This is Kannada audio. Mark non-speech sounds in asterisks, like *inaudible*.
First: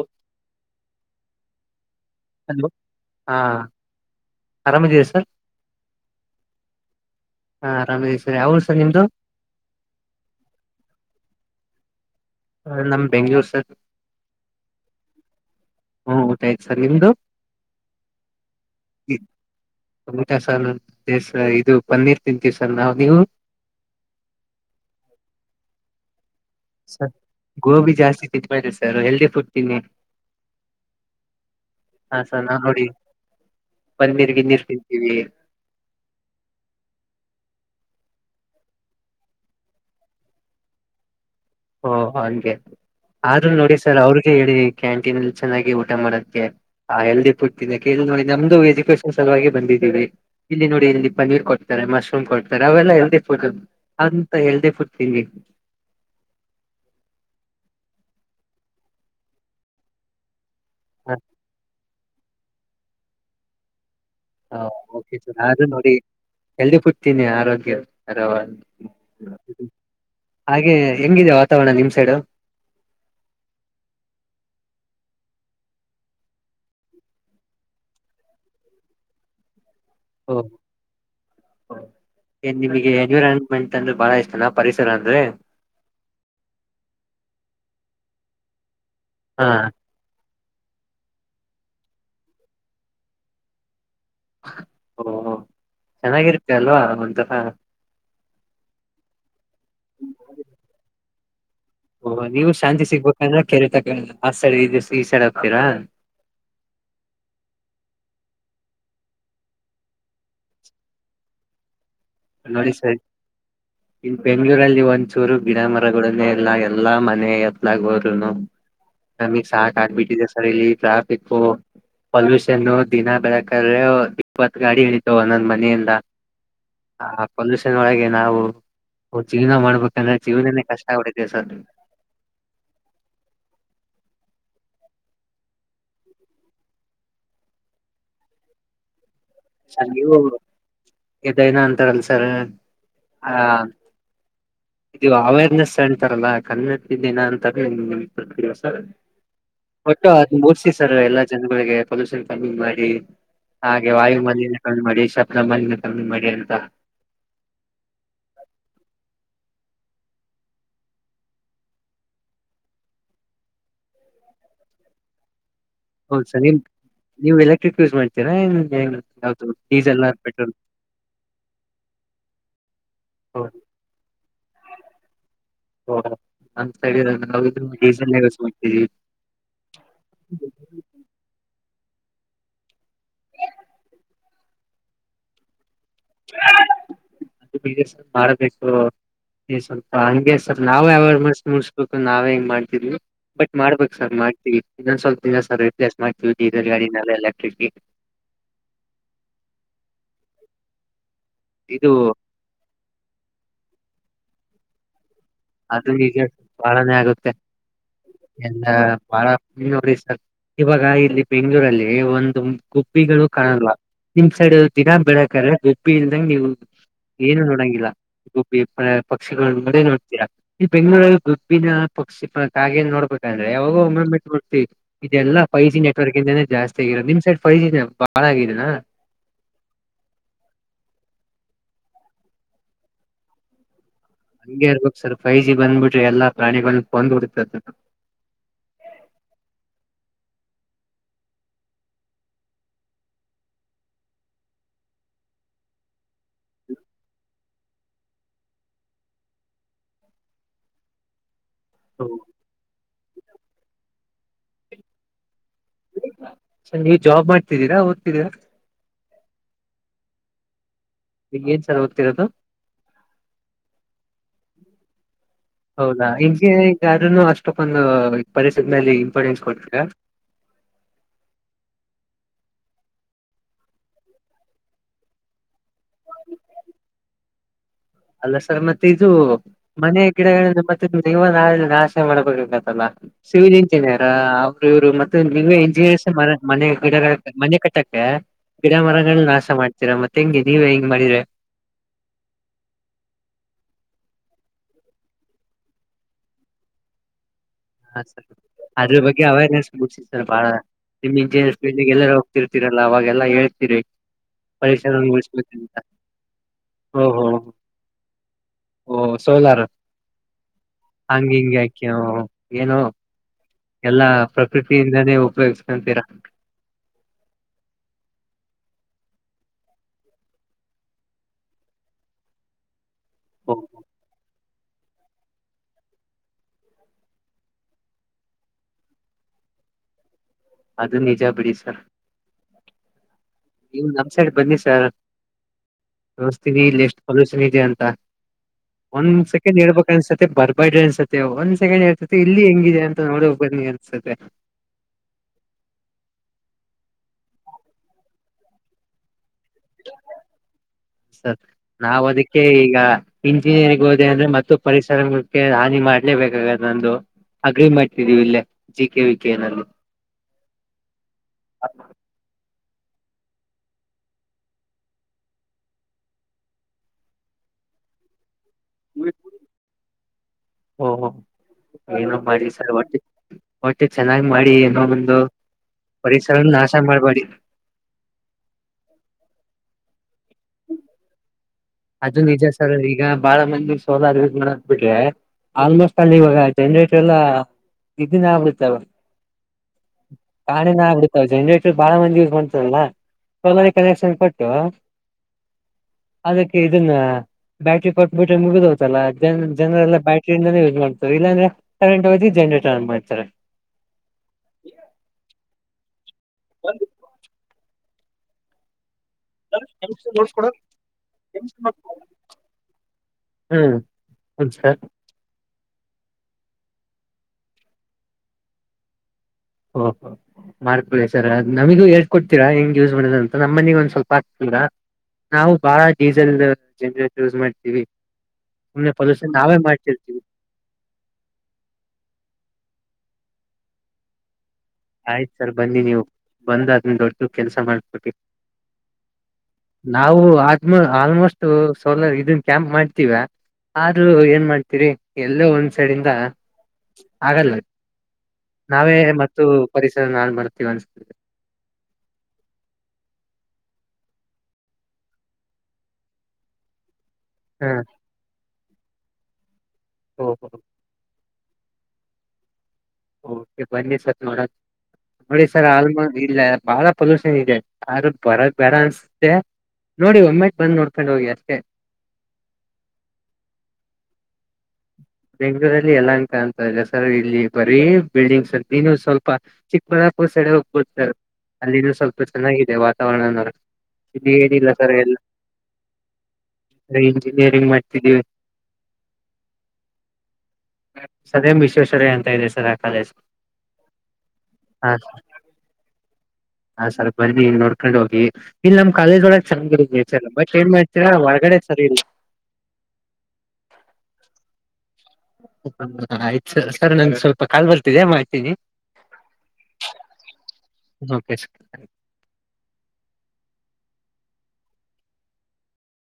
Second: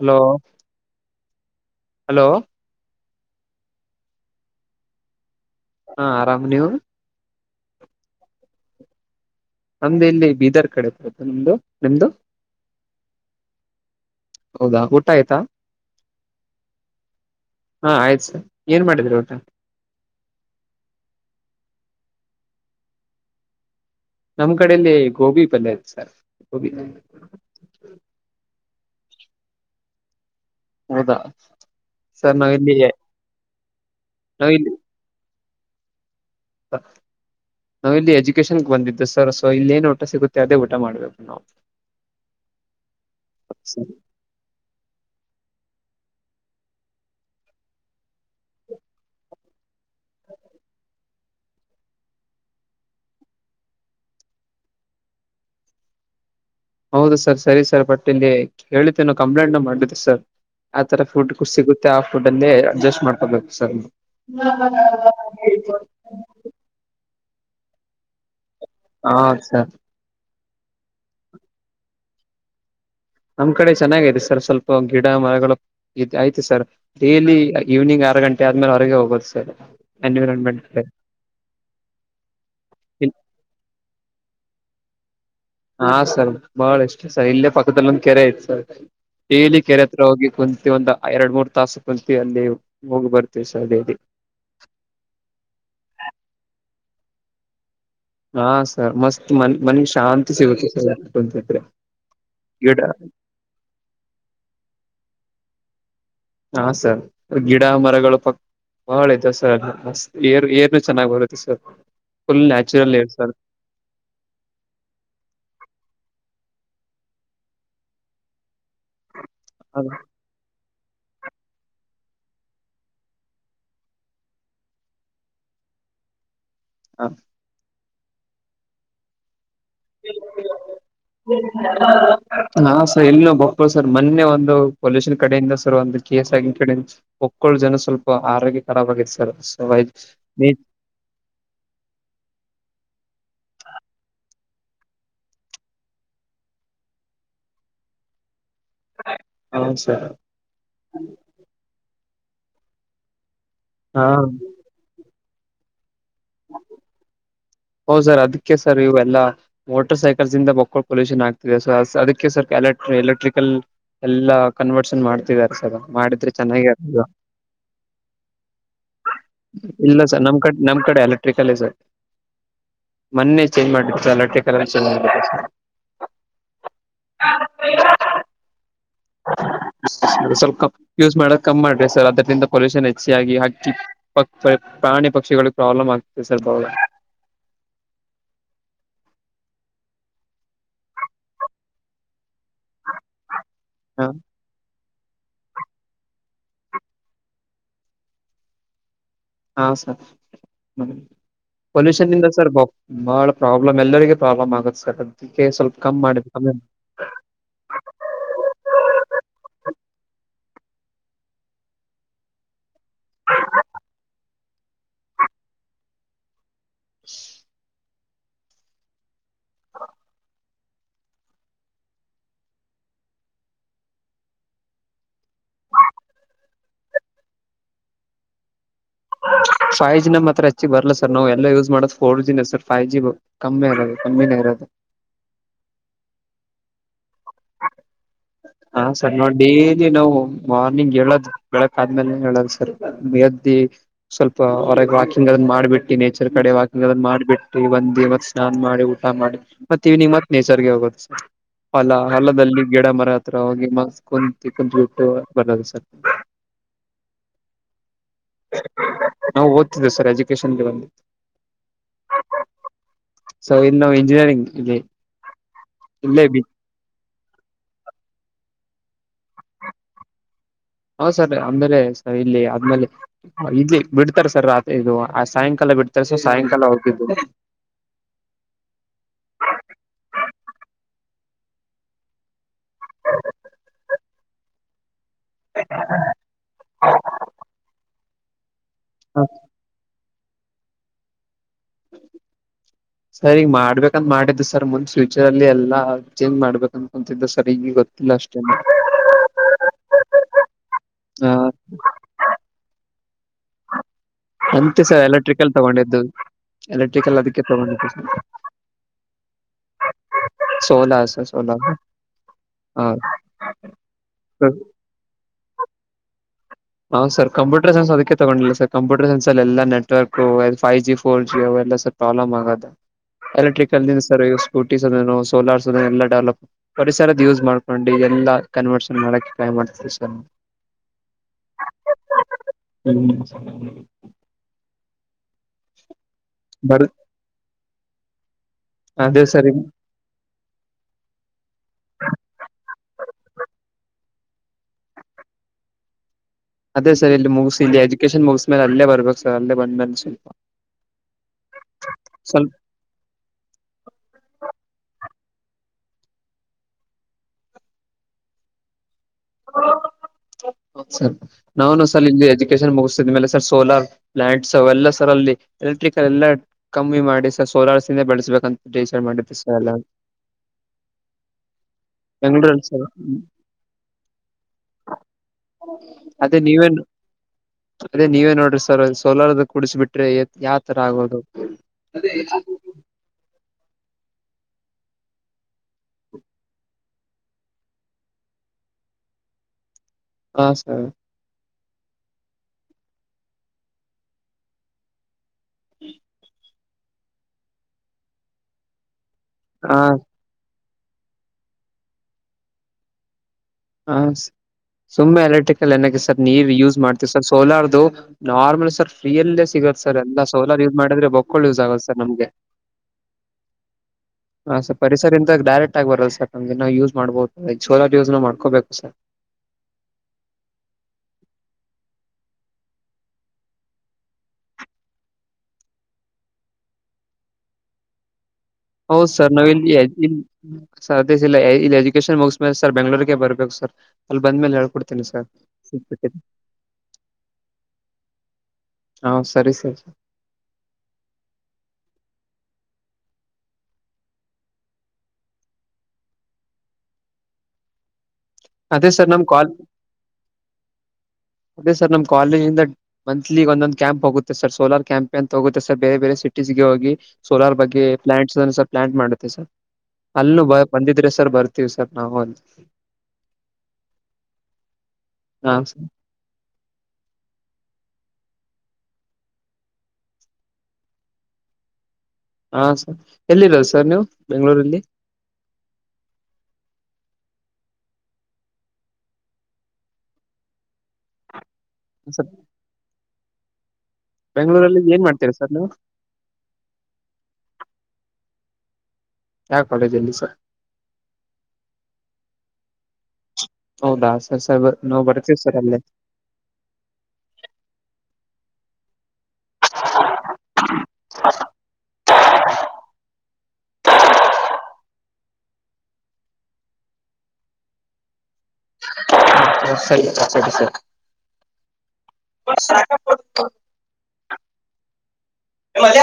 ಹಲೋ ಹಲೋ ಹಾ ಆರಾಮದೀರ ಸರ್ ಹಾ ಆರಾಮ್ ನೀವು ಹಾ ರಾಮೇಶ್ವರ್ ಅವನು ಸರ್ ನಿಮ್ದು ನಮ್ದು ಇಲ್ಲಿ ಬೀದರ್ ಕಡೆ ಬರುದು ನಿಮ್ದು ನಿಮ್ದು ಹ ನಮ್ಮ ಬೆಂಗ್ಳೂರು ಸರ್ ಹೌದಾ ಊಟ ಆಯ್ತಾ ಹ್ಮ ಊಟ ಸಲಿಮದು ಹಾ ಆಯ್ತು ಸರ್ ಏನ್ ಮಾಡಿದ್ರಿ ಊಟ ದೇಶ ಇದು ಬಂದಿರ್ ತಿಂತೀವಿ ಸರ್ ನಾವವು ನೀವು ನಮ್ ಕಡೆಯಲ್ಲಿ ಗೋಬಿ ಪಲ್ಯ ಇತ್ ಸರ್ ಗೋಬಿ ಸ ಗೋಬಿ ಜಾಸ್ತಿ ತಿನ್ ಮರಿ ಸರ್ ಹೆಲ್ದಿ ಫುಡ್ ತಿನ್ನಿ ಹೌದಾ ಹಾ ಸರ್ ನ ನಾವ್ ನೋಡಿ ಪನ್ನೀರ್ ಗಿನ್ನೀರ್ ತಿಂತೀವಿ ಹಾ ನಾವ ಇಲ್ಲಿ ಎಜುಕೇಶನ್ ಬಂದಿದ್ದು ಸರ್ ಸೊ ಇಲ್ಲ ಏನ್ ಊಟ ಸಿಗುತ್ತೆ ಅದೇ ಊಟ ಮಾಡ್ಬೇಕು ನಾವು ಓ ಹಾಗಗೆ ಆದ್ರೂ ನೋಡಿ ಸರ್ ಅವ್ರಗೆ ಹೇಳಿ ಕ್ಯಾಂಟೀನ್ಲ್ಲಿ ಚೆನ್ನಾಗಿ ಊಟ ಮಾಡಕ್ಕೆೆ ಆ ಹೆಲ್ದಿಡ್ತ ಕೇಳ ನೋಡಿ ನಮ್ದು ಎಜುಕೇಶನ್ ಸಲುವಾಗಿ ಬಂದಿದ್ದೀವಿ ಇಲ್ಲಿ ನೋಡಿ ಇಲ್ಲಿ ಪನ್ನೀರ್ ಕೊಡ್ತಾರೆ ಮಶ್ರೂಮ್ ಕೊಡ್ತಾರೆ ಅವೆಲ್ಲ ಎಲ್ದಿ ಫುಡ್ ಅಂತ ಎಲ್ದಿ ಫುಡ್ ತಿನ್ಿ ಹೌದು ಸರ್ ಸರಿ ಸರ್ ಬಟ್ ಇಲ್ಲಿ ಕಿದ್ದೇನೋ ಕಂಪ್ಲೇಂಟ್ ಮಾಡ್ಿದ ಸರ್ ಆ ತರ ಹಾ ಫುಡ್ ಸಿಗುತ್ತೆ ಆ ಫುಡ್ ಅನ್ನೇ ಅಡ್ಜಸ್ಟ್ ಮಾಡ್ಕೊಬೇಕು ಸರ್ ಹಾೆ ಸರ್ ಆದ್ರೂ ನೋಡಿ ಎಲ್ದಿ ಪುಡ್ತೀನಿ ಆರೋಗ್ಯರ ಹ ಸರ್ ಹಾಗೆ ಹೆಂಗಿದೆ ವಾತಾವರಣ ನಿಮ್ ಸೈಡು ನಮ್ ಕಡೆ ಚೆನ್ನಾಗೈತೆ ಸರ್ ಸ್ವಲ್ಪ ಗಿಡ ಮರಗಳು ಐತಿ ಸರ್ ಡೈಲಿ ಈವ್ನಿಂಗ್ ಆರು ಗಂಟೆ ಆದ್ಮೇಲೆ ಹೊರಗೆ ಹೋಗೋದು ಸರ್ ಓ ಎನ್ವಿರಾನ್ಮೆಂಟ್ ಕಡೆ. ನಿಮಗೆ ಎನ್ವಿರಾನ್ಮೆಂಟ್ ಅಂದ್ರೆ ಬಾಳ ಇಷ್ಟ ಚೆನ್ನ ಪರಿಸರ ಅಂದ್ರೆ ಹಾ ಸರ್ ಬಹಳ ಇಷ್ಟ ಸರ್ ಇಲ್ಲೇ ಪಕ್ಕದಲ್ಲ ಒಂದು ಕೆರೆ ಐ್ತ್ ಸರ್ ಹಾ ಡೇಲಿ ಕೆರೆ ಹತ್ರ ಹೋಗಿ ಕು ಪ್ರ ಒಂದು ಎರಡ್ ಮೂರ್ ತಾಸಕ್ಕಂತು ಅಲ್ಲಿ ಹೋಗಿ ಬರ್ತವಿ ಸದಲ್ಲಿ ಓ ಚೆನ್ನಾಗಿರ್ತೆ ಅಲ್ವಾ ಒಂತ ಹಾ ಸರ್ ಮಸ್ತ್ ಮನ್ ಮನಗ್ ಶಾಂತಿ ಸಿಗುತ್ತೆ ಸರ್ಂತಿದ್ರೆ ಓಹ ನೀವು ಶಾಂತಿ ಸಿಗ್ಬೇಕಂದ್ರೆ ಕೇಳರಿತಕ ಆ ಸೈಡ್ ಈ ಸೈಡ್ ಹಕ್ತೀರಾ ಹಾ ಸರ್ ಗಿಡ ಮರಗಳು ಪಕ್ ಬಾಳ್ದ ಸರ್ ಮತ್ ಏರು ಏರ್ನು ಚೆನ್ನಾಗ್ ಬರುತ್ತೆ ಸರ್ ಫುಲ್ ನೋಡಿ ನ್ಯಾಚುರಲ್ ಸರಿ ಏರ್ ಸರ್ ಇನ್ ಬೆಂಗ್ಳೂರಲ್ಲಿ ಒಂದ್ ಚೂರು ಗಿಡ ಮ ಡ ಎಲ್ಲ ಎಲ್ಲಾ ಮನೆ ಎತ್ಲಾಗಗ್ಬೋ್ರುನು ನಮಗ್ ಸಾಕ ಆಕ್ಬಿಟ್ಟಿದೆ ಸರ್ ಇಲ್ಲಿ ಟ್ರಾಫಿಕ್ ಪೊಲ್ಯೂಷನ್ನು ದಿನ ಬೆಳಕಾದ್ರೆ ದಪ್ಪತ್ ಗಾಡಿ ಇಳಿತವ ನಂದ ಮನೆಯಿಂದ ಹ ಆ ಪೊಲ್ೂಷನ್ ಒಳಗೆ ನಾವು ಹ ಸರ್ ಹಾ ಸರ್ ಇಲ್ಲಿನ ಬಕ್ರು ಸರ್ ಮೊನ್ನೆ ಒಂದು ಪೊಲ್ಯೂಷನ್ ಕಡೆಯಿಂದ ಸರ್ ಒಂದು ಕೇಸ್ ಆಗ ಕಡೆಿಂದ ಒಕ್ಕಳ ಜನ ಸ್ವಲ್ಪ ಆರೋಗ್ಯ ಖರಾಬ್ ಆಗತ್ತು ಸರ್ ಸವ ನೀ ಎದೈನ ಅಂತಾರಲ್ಲ ಸರ್ ಆ ಇದು ಅವೇರ್ನೆಸ್ ಸೆಂಟರ್ ಅಲ್ಲ ಕನ್ನ ಅಂತ ಸರ್ ಒಟ್ಟು ಅದು ಮುಡ್ಿಸಿ ಸರ್ ಎಲ್ಲಾ ಜನಗಳಿಗೆ ಪೊಲ್ೂಷನ್ ಕಮ್ಮಿ ಮಾಡಿ ಹಾಗೆ ಹಾ ವಾಯುಮಾಲಿನ ಕಮ್ಮಿ ಮಾಡಿ ಶಪ್ಲಮಲನ್ ಕಮ್ಮ ಮಾಡಿ ಅಂತ ಹೌದ್ ಸರ್ ಅದಕ್ಕೆ ಸರ್ ಇವೆಲ್ಲಾ ಮೋಟರ್ ಸೈಕಲ್ಸ್ಂದ ಬಕ್ಕಳ್ ಪೊಲ್ಯೂಷನ್ ಆಗ್ತಿದೆ ಸೊ ಅದಕ್ಕೆ ಸರ್ ಎಲೆಕ್ ಎಲೆಕ್ಟ್ರಿಕಲ್ ಎಲ್ಲಾ ಕನ್ವರ್ಷನ್ ಮಾಡ್ತಿದ್ದಾರೆ ಹೌದು ಮಾಡಿದ್ರೆ ಸರ್ ನಿಮ್ ಚೆನ್ನಾಗಿ ನೀವು ಎಲೆಕ್ಟ್ರಿಕ್ ಯೂಸ್ ಮಾಡ್ತೀರಾ ಏನ್ ಯಾವ್ದು ಇಲ್ಲ ಡೀಸೆಲ್ ಸ ನಮ್ ಕಡೆ ಪೆಟ್ರೋಲ್ ನಮ್ ಕಡೆ ಎಲೆಕ್ಟ್ರಿಕಲ್ಲೇ ಸರ್ ಮೊನ್ನೆ ಚೇಂಜ್ ಮಾಡ್ಬು ಸರ್ ಎಲೆಕ್ಟ್ರಿಕ ಚ್ ಮಾಡ್ಬ ಓ ನ್ ಸೈಡಲ್ ಮಾಡ್ತವಿ ಸ್ವಲ್ಪ ಯೂಸ್ ಮಾಡಕ್ ಕ್ ಮಾಡ್ರಿ ಸರ್ ಅದರಿಿಂದ ಪೊಲ್ೂಷನ್ ಹೆಚ್ಚಾಗಿ ಹಿ ಪ್ರಾಣಿ ಪಕ್ಷಿಗಳು ಅ ಮಾರ ದಸ ಏ ಸ್ವಲ್ಪ ಹಂಗೆ ಸ್ವಲ್ ನಾವವು ಯಾವ ಮಾಡಸ ಮುಡಸ್ಬೇಕು ನಾವೇ ಹೆಂಗ್ ಮಾಡ್ತಿದವಿ ಬಟ್ ಮಾಡ್ಬೇಕೇಕ್ ಹ ಸರ್ ಮಾಡ್ತವಿಿ ಇನ್ನೊಂದ ಸ್ವಲ್ಪ ದಿನ ಸರ್ ರಿಪ್ಲೇಸ್ ಮಾಡ್ತವಿಿ ಇದರ್ ಗಾಡಿನಲ್ಲ ಎಲೆಕ್ಟ್ರಿಸಿ ಹಾ ಸರ್ ಇದು ಪೊಲ್ಯೂಷನ್ಂದ ಸರ್ ಬಹಳ ಪ್ರಾಬ್ಲಮ್ ಮ್ಮೆಲ್ಲರಿಗೆ ಪ್ರಾಬ್ ಆಗುತ್ತೆ ಸರ್ ಅದಕ್ಕೆ ಸ್ವಲ್ಪ ಅದು ಕಮ್ಮಿ ಈಗ ಮಾಡಿ ಕಮ್ಮಿ ಮಾಡಿ. ಬಾಳನೇ ಆಗುತ್ತೆ ಎಲ್ಲ ಬಾಳರ್ ಇವಾಗ ಇಲ್ಲಿ ಬೆಂಗಳೂರುರಲ್ಲಿ ಒಂದು ಗುಬ್ಬಿಗಳು ಕಾಣಲ್ಲ ನಿಮ್ ಸೈಡ್ ದಿನಾ ಬೆಳಕ್ರೆ ಗಬ್ಬಿ ಇಲ್ದಂಗಗೆ ನೀವು ಏನು ನೋಡಂಗಿಲ್ಲ ಗುಬ್ಬಿ ಪಕ್ಷಿಗಳು ಮ ನೋ ಈ ಬೆಂಗಳೂರಲ್ಲಿ ಗುಬ್ಬಿನ ಪಕ್ಷಿ ಪ ಕಾಗೆ ನೋಡ್ಬೇಕಂದ್ರೆ ಯಾವಾಗ ಒೆಡ್ತಿವಿ ಇದೆಲ್ಲ ಫೈವ್ ಜಿ ನೆಟ್ವರ್ಕ್ ಇಂದಾನೇ ಜಾಸ್ತಿ ಆಗಿರೋದು ನಿಮ್ ಸೈಡ್ ಫೈ ಜಿ ಬಾಳ ಆಗಿದೆ ಫೈ್ ಜ ನ ಮಾತ್ರ ಹ ಹೆಚ್ಚಿ ಬರ್ಲ ಸರ್ ನಾವು ಎಲ್ಲಾ ಯೂಸ್ ಮಾಡೋದು ಫೋರ್ ಜಿನ ಸರ್ ಫೈ್ ಜಿ ಕಮ್ಮಿ ಅಗೆ ಹಂಗೆ ಇರ್ಬೇಕಕ್ ಸರ್ ಫೈವ್ ಜಿ ಬಂದ್ಬಿಟ್ರೆ ಎಲ್ಲಾ ಪ್ರಾಣಿಗಳ ಫಂದ್ ಕೊಡತ ಹ ಹಾ ಸರ್ ನೋ ಡೇಲಿ ನಾವು ಮಾರ್ನಿಂಗ್ ಹೇಳದು್ ಬೆಳಕ್ ಆದ್ಮೇಲೆ ಹೇಳದು್ ಸರ್ದ್ದಿ ಸ್ವಲ್ಪ ಹೊರಗೆ ವಾಕಿಂಗ್ ಅದನ್ನ ಮಾಡ್ಬಿಟ್ಟಿ ನೇಚರ್ ಕಡೆ ವಾಕಿಂಗ್ ಅದ್ ಮಾಡ್ಬಿಟ್ಟಿ ಒಂದಿ ಮ ಸ್ನಾನ ಮಾಡ ಮಾಡಿ ಊಟ ಮಾಡಿ ಮತ್ತ ಇವ್ನಿಂಗ್ ಮತ್ ನೇಚರ್ಗೆ ಹೋಗದು ಅಲ್ಲ ಹಲದಲ್ಲಿ ಗಿಡ ಮರ ಹತ್ರ ಹೋಗಿ ಮಸ್ ಕುಂತು ಕುತ್ ಬಿಟ್ಟು ಬರೋದು ಸರ್ ನೀವು ಜಾಬ್ ಮಾಡ್ತಿದ್ದೀರಾ ಓದ್ತಿದ್ದೀರಾ ನಾವು ಸರ್ ಎಜುಕೇಶನ್ ಬ ಏನ್ ಸರ್ ಓದ್ತಿರೋದು ಸೊ ಇನ್ಾ ಇಂಜಿನಿಯರಿಂಗ್ ಇದೆ ಹೌದಾ ನಿನ್್ಗೆ ಈಗಾರನು ಅಷ್ಟೊಪಂದು ಪರಿಸತ್ ಮೇಲೆ ಇಂಪಾರ್ಟೆನ್ಸ್ ಕೊಡ್ತೀರಾ ಹೌ ಸರ್ ಆಮೇಲೆ ಇಲ್ಲಿ ಆದ್ಮೇಲೆ ಇಲ್ಲಿ ಬಿಡ್ತಾರೆ ಸರ್ ಇದು ಸಾಯಂಕಾಲ ಬಿಡ್ತಾರೆ ಸೊ ಸಾಯಂಕಾಲ ಹೋಗಿದ್ದು ಅಲ್ಲ ಸರ್ ಮತ್ತೆ ಇದು ಮನೆಯ ಗಿಡಗಳಿಂದ ಮತ್ತೆ ನೀವ ನಾ ನಾಶ ಮಾಡ್ಬೇಕತ್ತಲ್ಲ ಸಿವಿಲ್ ಇಂಜಿನಿಯರ್ ಅವರು ಇವ್ರು ಮತ್ತೆ ನೀವೇ ಎಂಜಿನಿಯರ್ಸ್ ಮ ಮನೆ ಗಿಡಗಳ ಮನೆ ಕಟ್ಟಕ್ಕೆ ಗಿಡ ಮರಗಳು ನಾಶ ಮಾಡ್ತೀರಾ ಮತ್ತೆ ಹೆಂಗೆ ನೀವ ಹೆಂಗ್ ಮಾಡಿದ್ರೆ ಹ ಸರ್ ಈಗ ಮಾಡ್ಬೇಕಂತ ಮಾಡಿದ್ದ ಸರ್ ಮುಂದ್ ಫ್ಯೂಚರ್ ಅಲ್ಲಿ ಎಲ್ಲಾ ಚೇಂಜ್ ಮಾಡ್ಬೇಕಂತಕತಿದ್ದ ಹ ಸರ್ ಅದ್ರ ಬಗ್ಗೆ ಅವೇರ್ನೆಸ್ ಮುಡ್ಸ ಸರ್ ಬಾಳ ನಿಮ್ ಹ ಇಂಚೆ ಎಲ್ಲರ ಹೋಗ್ತಿರ್ ರಲ್ಲ ಅವೆಲ್ಲಾ ಹೇಳ್ತೀರಿ ಅಂತೆ ಸರ್ ಎಲೆಕ್ಟ್ರಿಕಲ್ ತಗೊಂಡಿದ್ದು ಎಲೆಕ್ಟ್ರಿಕಲ್ ಓಹೋ ಅದಕ್ಕೆ ತಗೊಂಡಿದ್ದು ಸ ಓ ಸೋಲಾರ ಸೋಲಾರ್ ಸರ್ ಹಂಗ ಹಿಂಗಗೆ ಸೋಲಾರ್ ಆಕಿ ಏನು ಹ ಎಲ್ಲಾ ಪ್ರಕೃತಿಯಿಂದನೇ ಉಪಯೋಗ್ಸ್ಕೊಂತೀರಾ ಹೌದು ಸರ್ ಕಂಪ್ಯೂಟರ್ ಸೈನ್ಸ್ ಅದಕ್ಕೆ ತಗೊಂಡಿಲ್ಲ ಸರ್ಂಪ್ಯೂಟರ್ ಸೈನ್ಸ್ ಅ ಎಲ್ಲ ನೆವರ್ಕ್ುದು ೈವ ಜಿ ಫೋರ್ಿ ರ್ ಪ್ರಾಬ್ಲಮ್ ಆಗದು ಎಲೆಕ್ಟ್ರಿಕಲ್ರ್ ಯಸ್ ಸ್ೂಟಿ ಅ ಸೋಲಾರ್ಸ್ ಅದ ಎಲ್ಲ ಡೆವಲಪ್ ಪರಿಸರದ ಯೂಸ್ ಮಾಡ್ಕೊಂಡು ಎಲ್ಲಾ ಕನ್ವರ್ಷನ್ ಮಾಡಕ್ಕೆ ಮಾಡ್ ಸ ಅದು ನಿಜ ಬಿಡಿ ಸರ್ ಸರಿ ನೀವು ನಮ್ ಸೈಡ್ ಬನ್ನಿ ಸರ್ ವ್ಯವಸ್ಥಿನ ಇಲ್ಲಿ ಎಷ್ಟು ಪೊಲ್ಯೂಷನ್ ಇದೆ ಅಂತ ಹ ಒಂದ್ ಸೆಕೆಂಡ್ ಹಡ್ಬೇಕಕ್ ಅನ್ಸೆ ಬರ್ಬಡ್ರಿ ಅನ್ಸೆ ಒಂದ್ ಸೆಕೆಂಡ್ ಹರ್ತತಿ ಇಲ್ಲಿ ಹೆಂಗಿದೆ ಅಂತ ನೋಡ ಹಬ್ಬಿ ಅನ್ಸೆ ಅದೇ ಸರ್ಲ್ಲಿ ಮುಗಿಸಿ ಇಲ್ಲಿ ಎಜುಕೇಶನ್ ಮುಗಿಸ ಮೇಲೆ ಅಲ್ಲೇ ಬರ್ಬೇಕು ವಂದನ್ ಶಿಲ್ಪ ಸರ್ ನಾವ್ ಅದಕ್ಕೆ ಈಗ ಇಂಜಿನಿಯರಿಂಗ್ ಹೋದೆ ಅಂದ್ರೆ ಮ ಪರಿಸರಕ್ಕೆ ಹಾನಿ ಮಾಡ್ಲೇಬೇಕಾಗ ನಂದು ಅಗ್ರಿ ಮಾಡ್ತಿದ್ದೀವಿ ಇಲ್ಲೇ ಕೆ ವಿ ಕೆ ನಲ್ಲಿ ಸರ್ ನಾನು ಸಲ ಮುಗಿದ ಮೇಲೆ ಸರ್ ಸೋಲಾರ್ ಪ್ಲಾಟ್ಸ್ ಅವ ಎಲ್ಲ ಸರ್ ಅಲ್ಲಿ ಎಲೆಕ್ಟ್ರಿಕಲ್ ಎಲ್ಲ ಕಮ್ಮಿ ಮಾಡಿ ಸರ್ ಸೋಲಾರ್ ಸೆ ಬೆಳೆಸಬೇಕಂತ ಡಿಸೈಡ್ ಮಾಡಿದ್ದ ಸ ಎಲ್ಲ ಓಹೋ ಏನೋ ಮಾಡಿ ಸರ್ ಒಟ್ಟಿ ಒಟ್ಟು ಚೆನ್ನಾಗಿ್ ಮಾಡಿ ಏನೋ ಒಂದು ಪರಿಸರ ಅದೇ ನಾಶ ನೀವೇನ್ ಮಾಡ್ಬೇಡಿ ಅದೇ ನೀವೇ ನೋಡ್ರಿ ಸರ್ ಸೋಲಾರ ಕುಡಸ್ಬ ಬಿಟ್ರೆ ಯಾವ ತರ ಆಗೋದು ಅದು ನಿಜ ಸರ್ ಈಗ ಬಾಳ ಮಂದಿ ಸೋಲಾರ್ ಯೂಸ್ ಮಾಡಕ್ ಬಿಟ್ರೆ ಆಲ್ಮೋಸ್ಟ್ ಅಲ್ಲಿ ಇವಾಗ ಜನ್ರೇಟರ್ ಎಲ್ಲ ಇದಿನ ಆಗ್ಡತ್ತವ ಹಾ ಕಾಣ ನ ಸರ್ ಆಡತಾವ ಬಾಳ ಮಂದಿ ಯೂಸ್ ಮಾಡ್ತಾರಲ್ಲ ಸೋಲರಿ ಕನೆಕ್ಷನ್ ಕೊಟ್ಟು ಅದಕ್ಕೆ ಇದನ್ನ ಬ್ಯಾಟ್ರಿ ಕಟ್ ಬಿಟ್ರೆ ಮುಗಿದತಲ್ಲ ಹ ಜನರೆಲ್ಲ ಬ್ಯಾಟ್ರಿಂದೇ ಮಾಡ್ ಇಲ್ಲಾಂದ್ರೆ ಕರೆಂಟ್ ಅವದಿ ಜನ್ರೇಟರ್ ಮಾಡ್ತಾರೆ ಹ ಸುಮ್ಮನೆ ಎಲೆಕ್ಟ್ರಿಕಲ್ ಏನಕ್ಕೆ ಸರ್ ನೀರ್ ಯೂಸ್ ಮಾಡ್ತೀವಿ ಸರ್ ಸೋಲಾರ್ ದು ನಾರ್ಮಲ್ ಸರ್ ಫೀಯಿಂದ ಸಿಗತ್ ಸರ್ ಎಲ್ಲ ಸೋಲಾರ್ ಯೂಸ್ ಮಾಡಿದ್ರೆ ಬೊಕ್ಕುಳು ಯೂಸ್ ಆಗತ್ ಸರ್ ನಮ್ಗೆ ಹ್ಮ್ ಹ ಸರ್ ಪರಿಸರ್ ಇಂಟಾಕ್ ಡೈರೆಕ್ಟ್ ಕ್ಟಾಗಿ ಬರತ್ ಸರ್ ನಮ್ ನಾವು ಯೂಸ್ ಮಾಡ್ಬಹುದು ಸೋಲರ್ ನ ಯೂಸ್ ನ ಮಾಡ್ಕೋಬೇಕು ಸರ್ ಓಹೊ ಮಾಡ್ಕೊಳ್ಳಿ ಸರ್ ನಮಗೂ ಹೇಳ್ಕೊಡ್ತೀರ ಹೆಂಗ್ ಯೂಸ್ ಮಾಡದ ಅಂತ ನಮ್ಮ ಮನಗ ಒಂದ್ ಸ್ವಲ್ಪ ಆಗ್ ತ್ತಿರ ನಾವು ಬಾಳ ಡೀಸೆಲ್ ಇಲ್ದೆಇರೊ ಜನರೇಟರ್ ಯೂಸ್ ಮಾಡ್ತೀವಿ ಸುಮ್ನೆ ಹೌದು ಸರ್ ಪೊಲ್ಯೂಷನ್ ನಾ ನಾವೇ ವಿನ್ ಇನ್ ಮಾಡ್ತಿರ್ತೀವಿ ಸಾಲ್ಟೇಜ್ ಇಲ್ಲ ಇಲ್ಲಿ ಎಜುಕೇಶನ್ ಮುಗ್ ಸರ್ ಬೆಂಗಳೂರಿಗೆ ಬರ್ಬೇಕು ಸರ್ ಅಲ್ಲಿ ಬಂದ ಮೇಲೆ ಹ ಆಯ್ತು ಸರ್ ಬನ್ನಿ ನೀವು ಬಂದ್ ಅದೊಂದು ದೊಡ್ಡ ಕೆಲ್ಸ ಮಾಡಕೊಡಿ ಹಾ ಸರಿ ಸರ್ ನಾವು ಆತ್ಮ ಆಲ್ಮೋಸ್ಟು ಸೋಲರ್ ಇದುನ್ ಕ್ಯಾಂಪ್ ಮಾಡ್ತೀವ ಆದ್ರು ಏನ್ ಮಾಡ್ತೀರಿ ಎಲ್ಲೋ ಒಂದ್ ಸೈಡಿಂದ ಹಾಗಲ್ಲ ಅದೇ ಸರ್ ನಮ್ ಕಾಲ್ ನಾಳ್ ಮಾಡ್ತೀವಿ ಅನ್ಸ್ತದೆ ಅದೇ ಸರ್ ನಮ್ಮ ಕಾಲೇಜಿಂದ ಮಂತ್ಲಿ ಈಗ ಒಂದೊಂದು ಕ್ಯಾಂಪ್ ಹೋಗುತ್ತೆ ಸರ್ ಸೋಲಾರ್ ಕ್ಯಾಂಪ್ ಅಂತ ಹೋಗುತ್ತೆ ಸರ್ ಬೇರೆಬೇರೆ ಸಿಟೀಸ್ಗೆ ಹೋಗಿ ಸೋಲಾರ್ ಹ ಬಗ್ಗೆ ಪ್ಲಾಂಟ್ಸ್ ಸ ಪ್ಲಾಟ್ ಮಾಡುತ್ತೆ ಸರ್ ಅಲ್ಲ ಬ ಬಂದಿದ್ರೆ ಸರ್ ಬರ್ ರ್ತಿವಿ ಸರ್ ನಾವು ಕೆ ಬನ್ನಿ ಸರ್ ನೋಡನ್ ನೋಡಿ ಸರ್ ಆಲ್ಮೊ ಇಲ್ಲಿ ಬಾಳ ಪೊಲ್ಯೂಷನ್ ಇದೆ ಆದ್ರ ಬರದ್ ಬೇಡ ಅನ್ಸುತ್ತೆ ನೋಡಿ ಒಮ್ಮೆಟ್ಟ ಬಂದ್ ನೋಡ್ಕೊಂಡ್ ಹೋಗಿ ಅಷ್ಟೇ ಹಾ ಸ ಎಲ್ಲಿರೋದು ಸರ್ ನೀವು ಬೆಂಗಳೂರಲ್ಲಿ ಬೆಂಗ್ಳೂರಲ್ಲಿ ಯಲಂಕ ಇದೆ ಸರ್ ಇಲ್ಲಿ ಬರೀ ಬಿಲ್ಡಿಂಗ್ಸ್ ಅ ನೀನು ಸ್ವಲ್ಪ ಚಿಕ್ಕಬಳ್ಳ ಕ್ಕಪುರ್ ಸೆೈಡ್ ಹೋಗ್ ಬರ್ತ್ಇರು ಅಲ್ಲಿಇನು ಸ್ವಲ್ಪ ಚೆನ್ನಾಗಿದೆ ವಾತಾವರಣ ಇಲ್ಲೇನು ಬೆಂಗಳೂರಲ್ಲಿ ಸರ್ ಏನ್ ಎಲ್ಲ ಮಾಡ್ತೀರಾ ಸರ್ ನೀವು ಇಂಜಿನಿಯರಿಂಗ್ ಮಾಡ್ತ್ಸಿದ್ದೀವಿ ಯಾವ ಕಾಲೇಜಲ್ಲಿ ಸರ್ ಸರ್ ಎಮ್ ವಿಶ್ವೇಶ್ವರಯ್ಯ ಅಂತ ಇದೆ ಸರ್ ಆ ಕಾಲೇಶು ಹೌದಾ ಸರ್ ಸರೆ ನಾವು ಬರ್ತೀವಿ ಸರ್ ಅಲ್ಲೇ ಹ ಸರ್ ಬನ್ನಿ ನೋಡ್ಕೊಂಡ್ ಹೋಗಿ ಇಲ್ಲಿ ನಮ್ ಕಾಲೇಜ್ ಒಳಗ್ ಚೆಂದ್ ಇರುತ್ತ್ ನೆಚರ್ ಬಟ್ ಏನ್ ಮಾಡ್ *inaudible* ಹೊರ್ಗಡೆ ಸರಿ ಇಲ್ಲ ಹ ಆಯ್ತ ಸ ಸರ್ ನಂಗೆ ಸ್ವಲ್ಪ ಕಾಲ್ ಬರ್ತಿದೆ ಮಾಡ್ತೀನಿ ಸರಿ ಸರಿ ಸರ್ ಓಕೆ ಸರ್ *inaudible* *inaudible*